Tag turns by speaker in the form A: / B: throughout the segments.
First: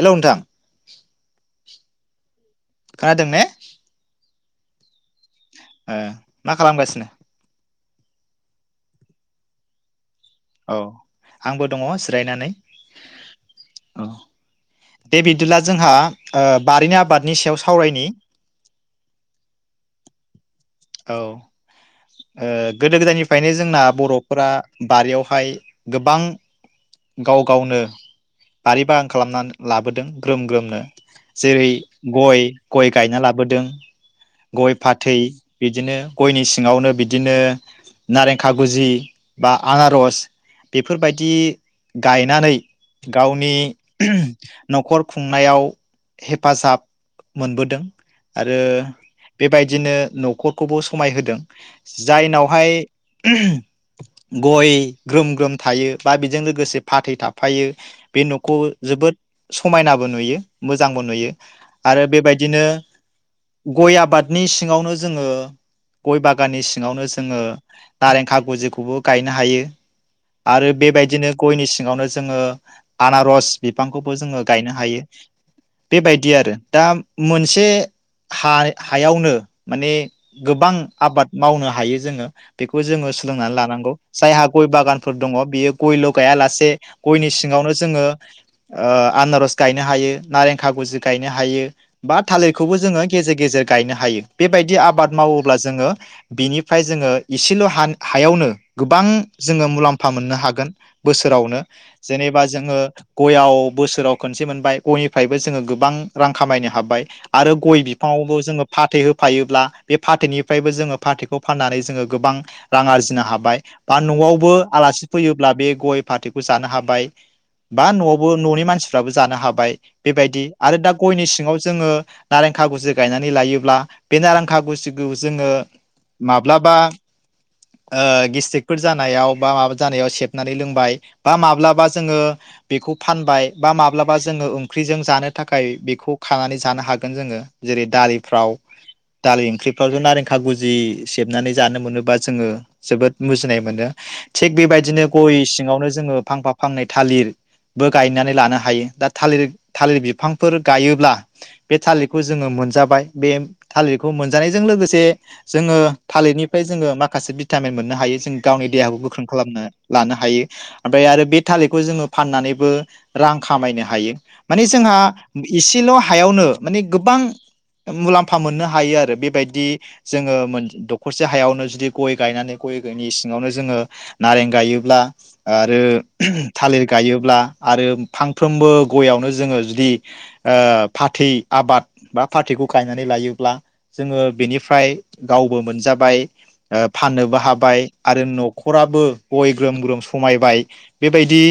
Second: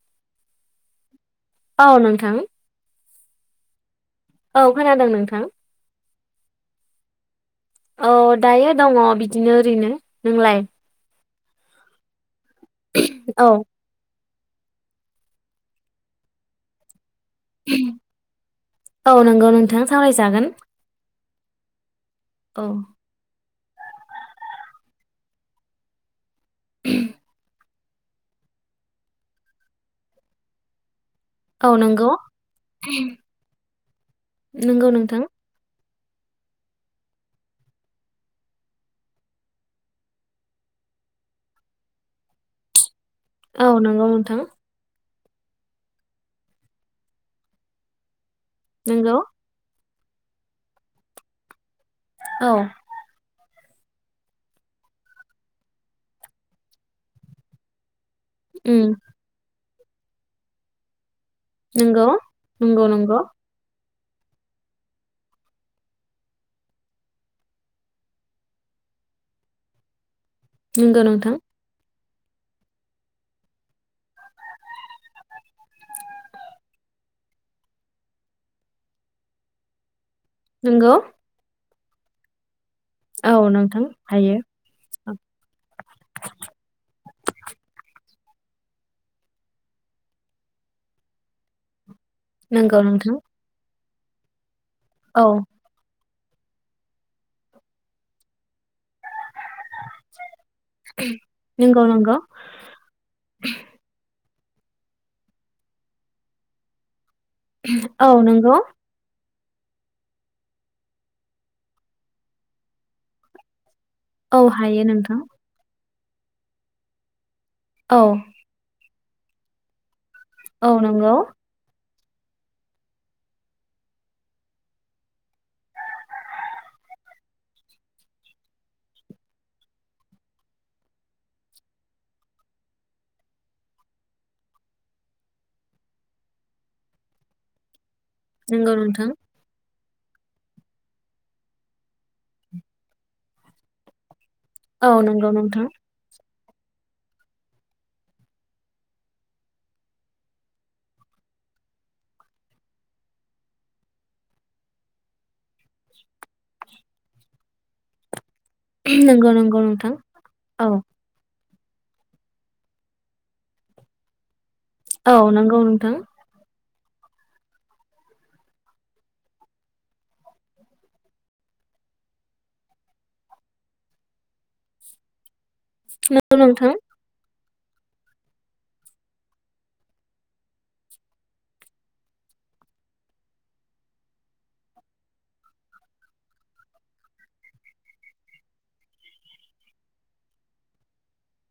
A: Hello नोंथां
B: औ नोंथां
A: खोनादों ने
B: औ खोनादों नों
A: ओ मा खालामगासिनो?
B: औ दायो दङ बिदिनो ओरैनो नोंलाय
A: औ आंबो दङ जिरायनानै
B: औ
A: दे बिदिब्ला जोंहा ओ बारिनि आबाद
B: औ नंगौ नोंथां सावरायजागोन
A: औ ओ
B: औ
A: गोदो गोदायनिफ्रायनो जोंना बर'फोरा बारियावहाय गोबां गाव गावनो बारि बागान खालामनानै लाबोदों ग्रोम ग्रोमनो जेरै
B: औ नंगौ
A: गय गय गायना लाबोदों गय
B: नंगौ
A: फाथै
B: नोंथां
A: बिदिनो गयनि सिङावनो बिदिनो नारें खागुजि बा आनारस बेफोरबायदि गायनानै गावनि
B: औ नंगौ नोंथां
A: न'खर खुंनायाव हेफाजाब मोनबोदों आरो
B: नंगौ
A: बेबायदिनो न' खरखौबो समाय होदों
B: औ
A: जायनावहाय गय ग्रोम ग्रोम थायो बा बेजों लोगोसे फाथै थाफायो बे न'खौ
B: उम
A: जोबोद समायनाबो नुयो मोजांबो नुयो आरो
B: नोंगौ
A: बेबायदिनो
B: नोंगौ नोंगौ
A: गय आबादनि सिङावनो जोङो गय बागाननि सिङावनो जोङो नारें खागुजिखौबो गायनो हायो आरो
B: नंगौ
A: बेबायदिनो
B: नोंथां
A: गयनि सिङावनो जोङो आनारस बिफांखौबो जोङो गायनो हायो बेबायदि आरो दा मोनसे हा हायावनो माने गोबां
B: नंगौ
A: आबाद मावनो हायो जोङो बेखौ जोङो
B: औ
A: सोलोंनानै
B: नोंथां
A: लानांगौ
B: हायो
A: जायहा गय बागानफोर दङ बियो गयल' गाया लासे गयनि सिङावनो जोङो ओ आनारस गायनो हायो नारें खागुजि गायनो हायो बा थालिरखौबो
B: नंगौ
A: जोङो
B: नोंथां
A: गेजेर गेजेर गायनो हायो बेबायदि आबाद
B: औ
A: मावोब्ला जोङो बिनिफ्राय जोङो इसेल' हान हायावनो गोबां जोङो मुलाम्फा मोननो हागोन बोसोरावनो
B: नंगौ नंगौ
A: जेनेबा जोङो गयाव बोसोराव खनसे मोनबाय गयनिफ्रायबो जोङो गोबां रां खामायनो हाबाय आरो गय
B: औ
A: बिफाङावबो
B: नंगौ
A: जोङो फाथै हो फायोब्ला बे फाथैनिफ्रायबो जोङो फाथैखौ फाननानै जोङो गोबां रां आरजिनो हाबाय बा
B: औ
A: न'आवबो
B: हायो
A: आलासि
B: नोंथां
A: फैयोब्ला बे गय फाथैखौ जानो हाबाय बा
B: औ
A: न'आवबो न'नि मानसि फ्राबो जानो हाबाय बेबायदि
B: औ
A: आरो दा
B: नंगौ
A: गयनि सिङाव जोङो नारें खागुजि गायनानै लायोब्ला बे नारां खागुजिखौ जोङो माब्लाबा ओ गेसटिकफोर जानायाव बा माबा जानायाव सेबनानै लोंबाय बा माब्लाबा जोङो बेखौ फानबाय बा माब्लाबा जोङो ओंख्रिजों जानो थाखाय बेखौ खानानै जानो हागोन जोङो जेरै दालिफ्राव
B: नंगौ नोंथां
A: दालि ओंख्रि फ्रावजे नारें खागुजि सेबनानै जानो मोनोबा जोङो जोबोद मुजिनाय मोनो थिग
B: औ
A: बेबायदिनो
B: नंगौ
A: गय
B: नोंथां
A: सिङावनो जोङो फांफा फांनै थालिरबो गायनानै लानो हायो दा थालिर थालिर बिफांफोर गायोब्ला बे थालिरखौ जोङो मोनजाबाय बे थालिरखौ मोनजानायजों लोगोसे जोङो थालिरनिफ्राय जोङो माखासे भिटामिन मोननो हायो जों गावनि देहाखौ गोख्रों
B: नंगौ नंगौ
A: खालामनो
B: नोंथां
A: लानो हायो
B: औ
A: ओमफाय आरो बे थालिरखौ जोङो फाननानैबो रां खामायनो हायो माने जोंहा
B: औ नंगौ
A: इसेल'
B: नोंथां
A: हायावनो माने गोबां मुलाम फा मोननो हायो आरो बेबायदि जोङो दखरसे हायावनो जुदि गय गायनानै गयनि सिङावनो जोङो नारें गायोब्ला आरो
B: नंगौ नोंथां
A: थालिर गायोब्ला आरो फांफ्रोमबो गयावनो जोङो जुदि फाथै आबाद बा फाथैखौ गाय गायनानै लायोब्ला जोङो बिनिफ्राय गावबो मोनजाबाय ओ फाननोबो हाबाय आरो नखराबो गय ग्रोम ग्रोम समायबाय बेबायदि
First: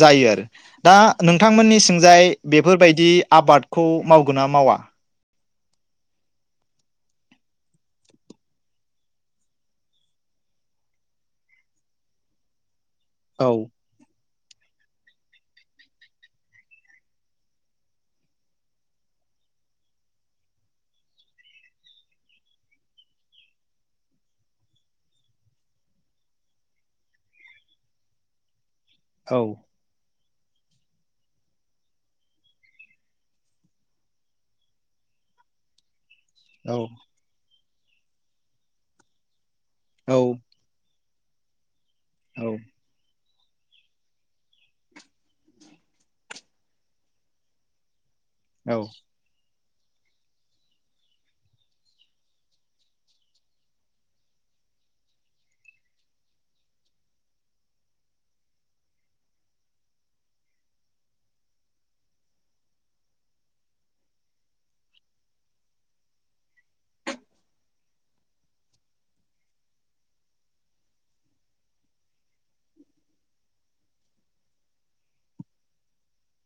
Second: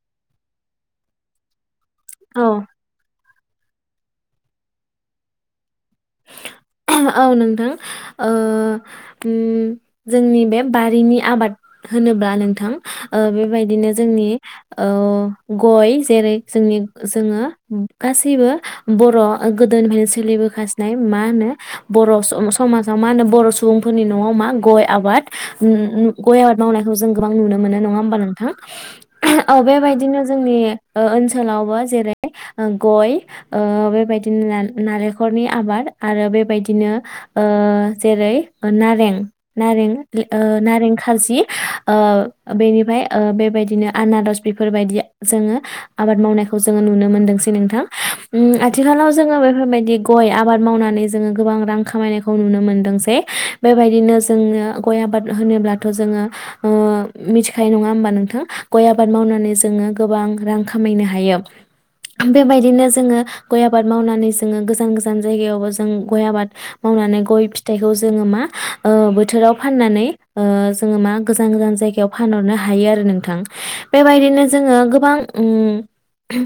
A: जायो आरो दा नोंथांमोननिसिम जाय
B: औ
A: बेफोरबायदि आबादखौ मावगोन ना मावा
B: औ नोंथां ओ उम जोंनि बे बारिनि आबाद होनोब्ला नोंथां
A: औ
B: बेबायदिनो जोंनि ओ गय जेरै जोंनि जोङो गासैबो बर' गोदोनिफ्रायनो सोलिबोगासिनो नाय मा होनो बर' समाजाव मा होनो बर' सुबुंफोरनि नआव मा गय आबाद गय आबाद मावनायखौ जों गोबां नुनो मोनो नङा होमबा नोंथां औ बेबायदिनो जोंनि ओनसोलावबो जेरै गय ओ बेबायदिनो नालेंखरनि आबाद आरो बेबायदिनो ओ जेरै नारें नारें
A: औ
B: ओ नारें खाजि ओ
A: औ
B: बेनिफ्राय ओ बेबायदिनो आनारस बेफोरबायदि जोङो आबाद मावनायखौ जोङो नुनो मोनदोंसै नोंथां
A: औ
B: आथिखालाव जोङो बेफोरबायदि गय आबाद मावनानै जोङो गोबां रां खामायनायखौ नुनो मोनदों जे बेबायदिनो जोङो गय आबाद होनोब्लाथ जोङो मिथिखायो नङा होमबा नोंथां गय आबाद मावनानै जोङो गोबां रां खामायनो हायो बेबायदिनो जोङो गय आबाद मावनानै जोङो गोजान गोजान गोजान जायगायावबो जों गय आबाद मावनानै गय फिथाइखौ जोङो मा बोथोराव फाननानै जोङो मा गोजान गोजान जायगायाव फानहरनो हायो आरो नोंथां बेबायदिनो जोङो गोबां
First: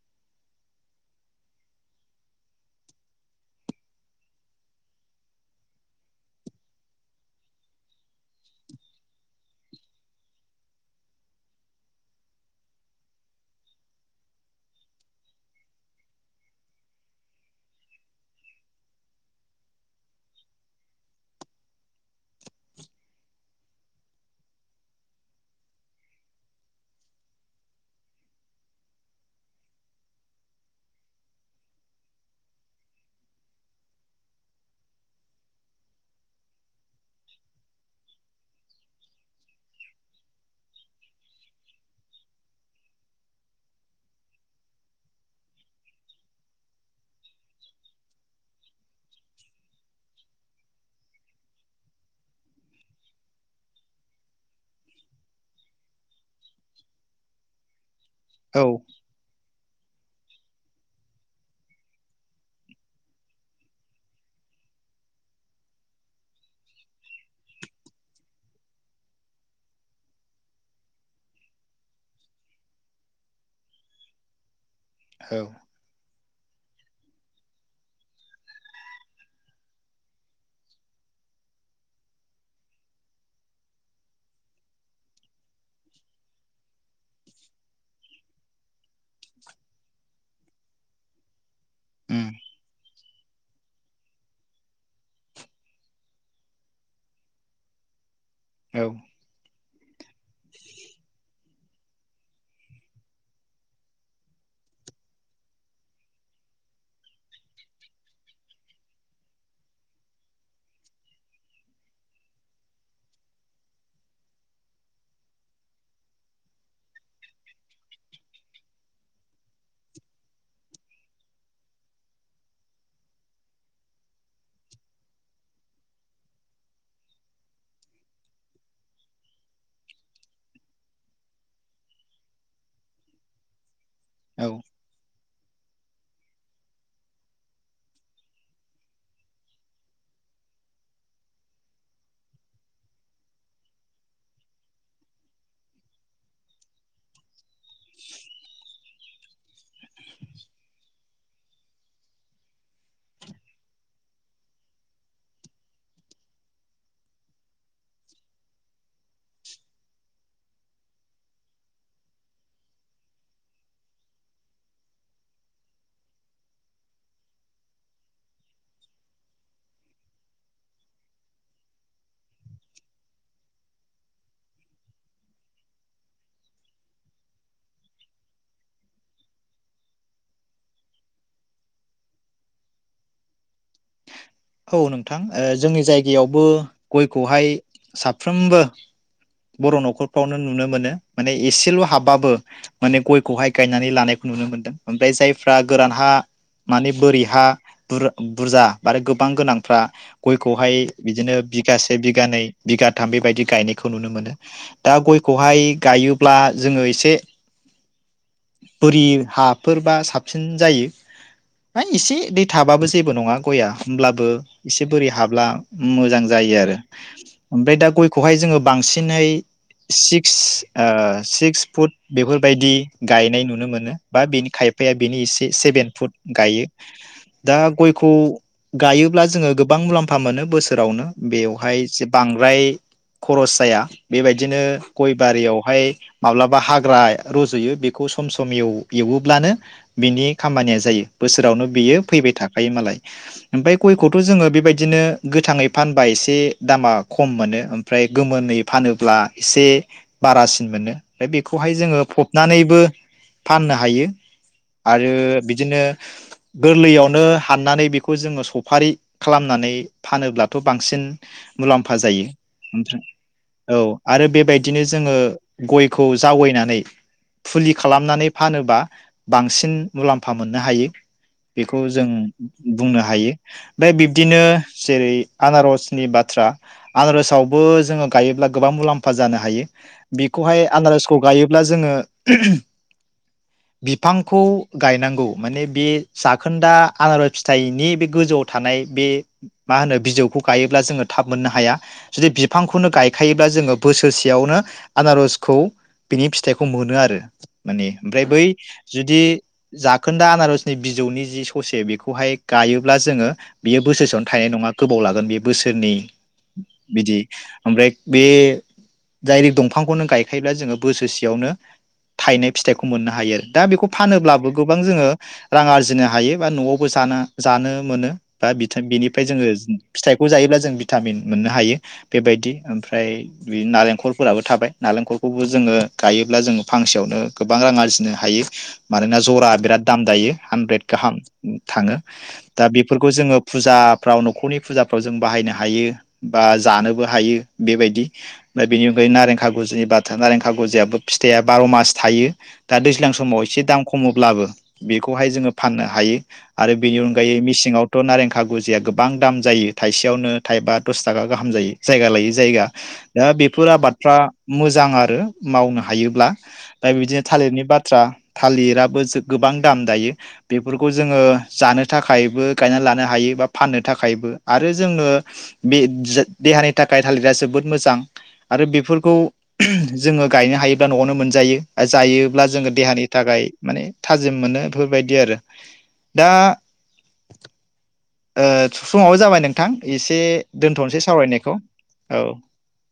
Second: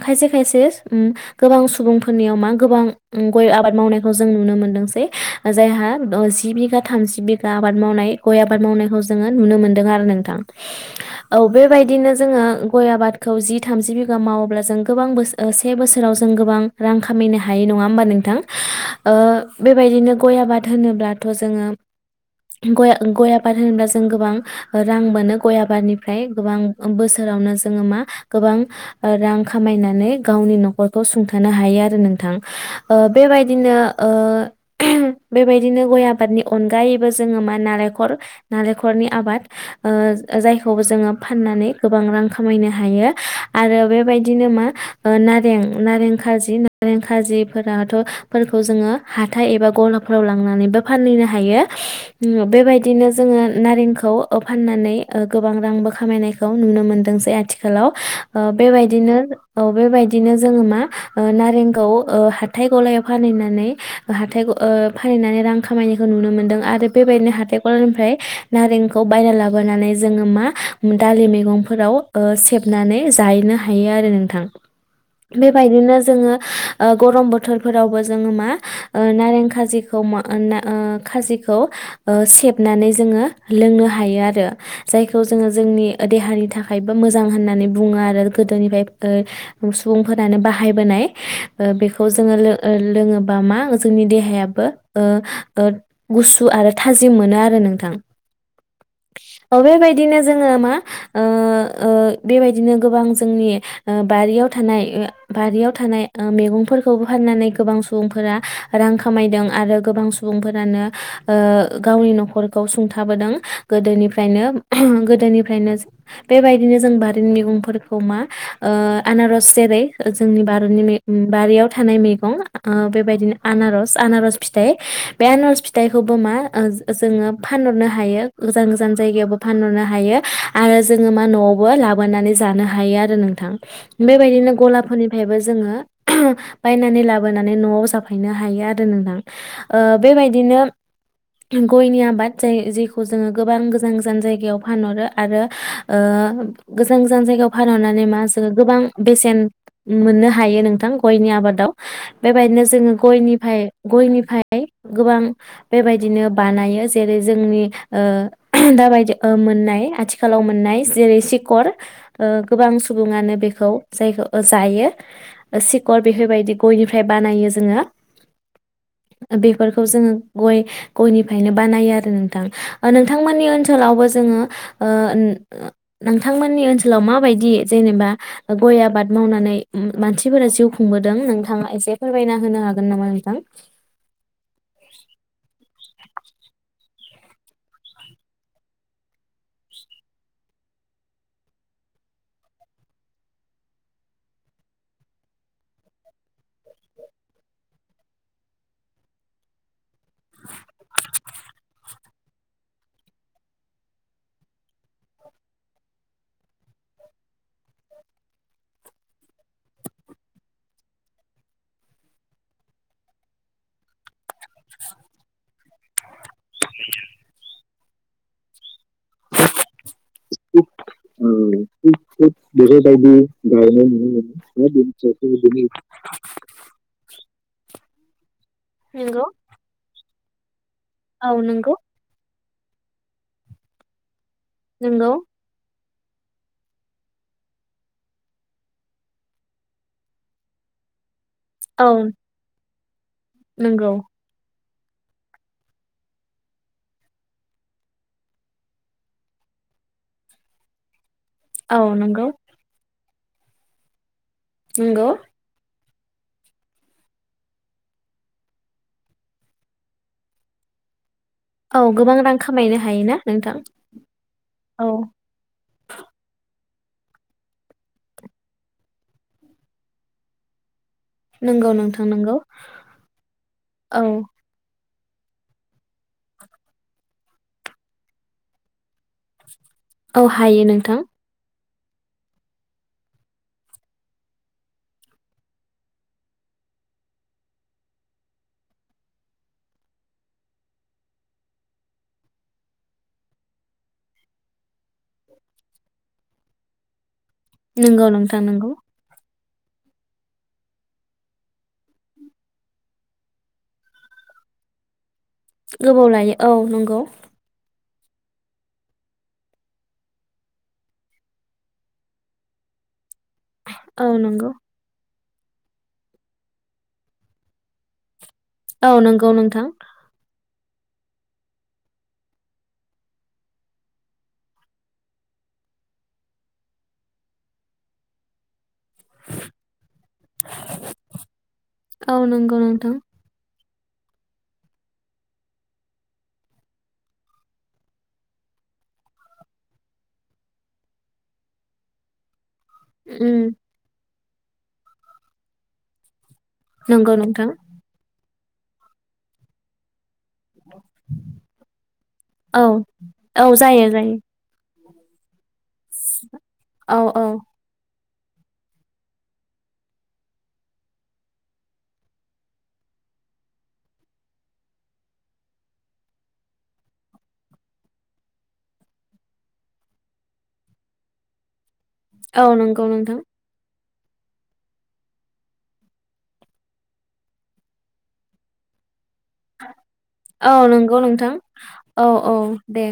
B: खायसे खायसे गोबां सुबुंफोरनियाव मा गोबां गय आबाद मावनायखौ जों नुनो मोनदोंसै जायहा जि बिघा थामजि बिगा आबाद मावनाय गय आबाद मावनायखौ जोङो नुनो मोन्दों आरो नोंथां औ बेबायदिनो जोङो गय आबादखौ जि थामजि बिगा मावोब्ला जों गोबां बोसोर से बोसोराव जों गोबां रां खामायनो हायो नङा होमबा नोंथां थां ओ बेबायदिनो गय आबाद होनोब्लाथ जोङो गय आबाद होनोब्ला जों गोबां रां मोनो गय आबादनिफ्राय गोबां बोसोरावनो जोङो मा गोबां रां खामायनानै गावनि नखरखौ सुंथानो हायो आरो नोंथां ओ बेबायदिनो ओ बेबायदिनो गय आबादनि अनगायैबो जोङो मा नालेंखर नालेंखरनि आबाद जायखौबो जोङो फाननानै गोबां रां खामायनो हायो आरो बेबायदिनो मा नारें नारें खाजि नारें खाजि फोरथफोरखौ जोङो हाथाइ एबा गलाफोराव लांनानैबो फानहैनो हायो बेबायदिनो जोङो नारेंखौ फाननानै गोबां रांबो खामायनायखौ नुनो मोनदों जे आथिखालाव ओ
A: औ
B: बेबायदिनो बेबायदिनो जोङो मा ओ नारेंगाव ओ हा हाथाय गलायाव फानहनानै हाथाइ फानहैनानै रां खामायनायखौ नुनो मोन्दों आरो बेबायदिनो हाथाइ गलानिफ्राय नारेंखौ बायना लाबोनानै जोङो मा दालि मैगंफोराव सेबनानै जाहैनो हायो आरो नोंथां बेबायदिनो जोङो ओ गरम बोथ थोरफोरावबो जोङो मा ओ नारें खाजिखौ मा खाजिखौ सेबनानै जोङो लोंनो हायो आरो जायखौ जोङो जोंनि देहानि थाखायबो मोजां होननानै बुङो आरो गोदोनिफ्राय सुबुंफोरानो बाहायबोनाय बेखौ खौ
A: उम
B: जोङो लोङोबा मा जोंनि देहायाबो गुसु आरो थाजिम मोनो आरो नोंथां
A: औ
B: औ बेबायदिनो जोङो मा बेबायदिनो गोबां जोंनि बारियाव थानाय बारियाव थानाय मैगं खौ फाननानै गोबां सुबुंफोरा रां खामायदों आरो गोबां सुबुंफोरानो गावनि नखरखौ सुंथाबोदों गोदोनिफ्रायनो गोदोनिफ्रायनो बेबायदिनो जों बारिनि मैगंफोरखौ मा आनारज जेरै जोंनि बारिनि बारियाव थानाय मैगं बेबायदिनो आनारस आनारस फिथाइ बे आनारस फिथाइखौबो मा जोङो फानहरनो हायो गोजान गोजान जायगायावबो फानहरनो हायो आरो जोङो मा नआवबो लाबोनानै जानो हायो आरो नोंथां बेबायदिनो
A: औ
B: गलाफोरनिफ्रायबो जोङो [inaudible] बायनानै लाबोनानै न'आव जाफायनो हायो आरो नोंथां ओ बेबायदिनो गयनि आबाद जाय जेखौ जोङो गोबां गोजान गोजान जायगायाव फानहरो आरो ओ गोजान गोजान जायगायाव फानहरनानै मा जो गोबां बेसेन मोननो हायो नोंथां गयनि आबाद बेबायदिनो जोङो गनिफाय गयनिफाय गोबां बेबायदिनो बानायो जेरै जोंनि ओ दाबायदि ओ मोननाय आथिखालाव मोननाय जेरै सिकर ओ गोबां सुबुङानो बेखौ जायोखौ ओ जायो ओ सिकर बेफोरबायदि गयनिफ्राय बानायो जोङो बेफोरखौ जोङो गय गयनिफ्रायनो बानायो आरो नोंथां ओ नोंथांमोननि ओनसोलावबो जोङो ओ नोंथांमोननि ओनसोलाव माबायदि जेनेबा गय आबाद मावनानै मानसिफोरा जिउ खुंबोदों नों थाङा एसे फोरमायना होनो हागोन नामा नोंथां
A: जोंनियावबो गयखौहाय साफ्रोमबो बर' न'खरफ्रावनो नुनो मोनो माने एसेल' हाबबाबो माने गयखौहाय गायनानै लानायखौ नुनो मोनदों ओमफ्राय जायफ्रा गोरान हा माने बोरै हा बुरजा आरो गोबां गोनांफ्रा गयखौहाय बिदिनो बिगासे बिगानै बिगाथाम बेबायदि गायनायखौ खौ नुनो मोनो दा गयखौहाय गायोब्ला जोङो इसे बोरि हाफोरबा साबसिन जायो आइ इसे एनै थाबाबो जेबो नङा गया होमब्लाबो इसे बोरि हाब्ला मोजां जायो आरो ओमफाय दा गयखौहाय जोङो बांसिनै सिक्स ओ सिक्स फुट बेफोरबायदि गायनाय नुनो मोनो बा बेनि खायफाया बेनि एसे सेभेन फुट गायो दा गयखौ
B: नंगौ
A: गायोब्ला जोङो गोबां मुलाम्फा [unintelligible] मोनो बोस रावनो
B: औ नंगौ
A: बेवहाय एसे बां फ्राय खरस जाया बेबायदिनो
B: नंगौ
A: गय बारियावहाय माब्लाबा हाग्रा रज'यो बेखौ सम सम एवोब्लानो बिनि खामानिया जायो बोसोरावनो
B: औ
A: बियो फैबाय थाखायोमालाय ओमफ्राय
B: नंगौ
A: गयखौथ' जोङो बेबायदि बिदिनो गोथाङै फानबा एसे दामा खम मोनो ओम फ्राय गोमोनै फानोब्ला एसे बारासिन मोनो बेखौहाय
B: औ
A: जोङो
B: नंगौ
A: फबनानैबो फाननो हायो
B: नंगौ
A: आरो बिदिनो गोरलैयावनो हाननानै बेखौ जोङो सफारि खालामनानै फानोब्लाथ' बांसिन
B: औ
A: मुलाम्फा
B: गोबां
A: जायो
B: रां खामायनो हायोना नोंथां
A: औ आरो बेबायदिनो
B: औ
A: जोङो गयखौ जावै फैनानै फुलि खालामनानै फानोबा बांसिन मुलाम्फा मोननो हायो
B: नंगौ
A: बेखौ
B: नोंथां
A: जों
B: नंगौ
A: बुंनो हायो ओमफाय
B: औ
A: बिब्दिनो जेरै आनारसनि बाथ्रा आनारसआव बो जोङो गायोब्ला गोबां मुलाम्फा जानो हायो
B: औ हायो
A: बेखौहाय
B: नोंथां
A: आनारसखौ गायो ब्ला जोङो बिफांखौ गायनांगौ माने बे जाखोनदा आनारस फिथाइनि बे गोजौआव थानाय बे मा होनो बिजौखौ गायोब्ला जोङो थाब मोननो हाया जुदि बिफांखौनो गायखायोब्ला जोङो बोसोरसेयावनो आनारसखौ बिनि फिथाइखौ मोनो आरो माने
B: नंगौ
A: ओमफ्राय
B: नोंथां
A: बै
B: नंगौ
A: जुदि जाखोन्दा आनारसनि बिजौनि जि ससे बेखौहाय गायोब्ला जोङो बेयो बोसोरसेयावनो थायनाय नङा गोबाव लागोन बे बोसोरनै
B: गोबाव लायो औ नंगौ
A: बिदि ओमफ्राय बे दायरेक्ट दंफांखौनो गायखायोब्ला जोङो बोसोरसेयावनो थायनाय फिथाइखौ मोनो हायो दा बेखौ
B: औ
A: फानोब्लाबो
B: नंगौ
A: गोबां जोङो रां आरजिनो हायो बा न'आवबो जानो-जानो मोनो दा
B: औ
A: [unintelligible] बिनिफ्राय
B: नंगौ
A: जोङो
B: नोंथां
A: फिथाइखौ जायोब्ला जों जों भिटामिन मोननो हायो बेबायदि ओमफ्राय बे नारेंखलफोराबो थाबाय नारेंखलखौबो जोङो गायोब्ला जोङो फांसेयावनो गोबां रां आरजिनो हायो मानोना जरा बिराद दाम दायो हानद्रेद गाहाम थाङो
B: औ नंगौ
A: दा
B: नोंथां
A: बेफोरखौ जोङो फुजाफ्राव न'खरनि फुजाफ्राव जों बाहायनो हायो बा जानोबो हायो बेबायदि ओमफ्राय बेनि अनगायै नारें खागुजिनि बाथ्रा नारें खागुजायाबो फिथाइआ बार' मास थायो दा दैज्लां
B: उम
A: समाव एसे दाम खमो ब्लाबो बेखौहाय जोङो फाननो हायो आरो बेनि
B: नंगौ
A: अनगायै
B: नोंथां
A: मिसिङावथ' नारें खागुजिया गोबां दाम जायो थाइसे सेयावनो थाइबा दस थाखा गाहाम जायो जाया लायै
B: औ
A: जायगा दा
B: औ
A: बेफोर
B: जायो जायो
A: आबादफ्रा मोजां आरो आरो मावनो हा हायोब्ला दा
B: औ
A: बिदिनो
B: औ
A: थालिरनि बाथ्रा थालिराबो गोबां दाम दायो बेफोरखौ जोङो जानो थाखायबो गायनानै लानो हायो बा फाननो थाखायबो आरो जोङो बे देहानि थाखाय थालिरा जोबोद मोजां आरो बेफोरखौ जोङो गायनो हायोब्ला न'आवनो मोनजायो जायोब्ला
B: औ
A: जोङो
B: नंगौ
A: देहानि
B: नोंथां
A: थाखाय माने थाजिम मोनो बेफोरबायदि आरो दा समाबो जाबाय नोंथां एसे
B: औ नंगौ
A: दोनथ'नोसै
B: नोंथां
A: सावरायनायखौ
B: औ औ दे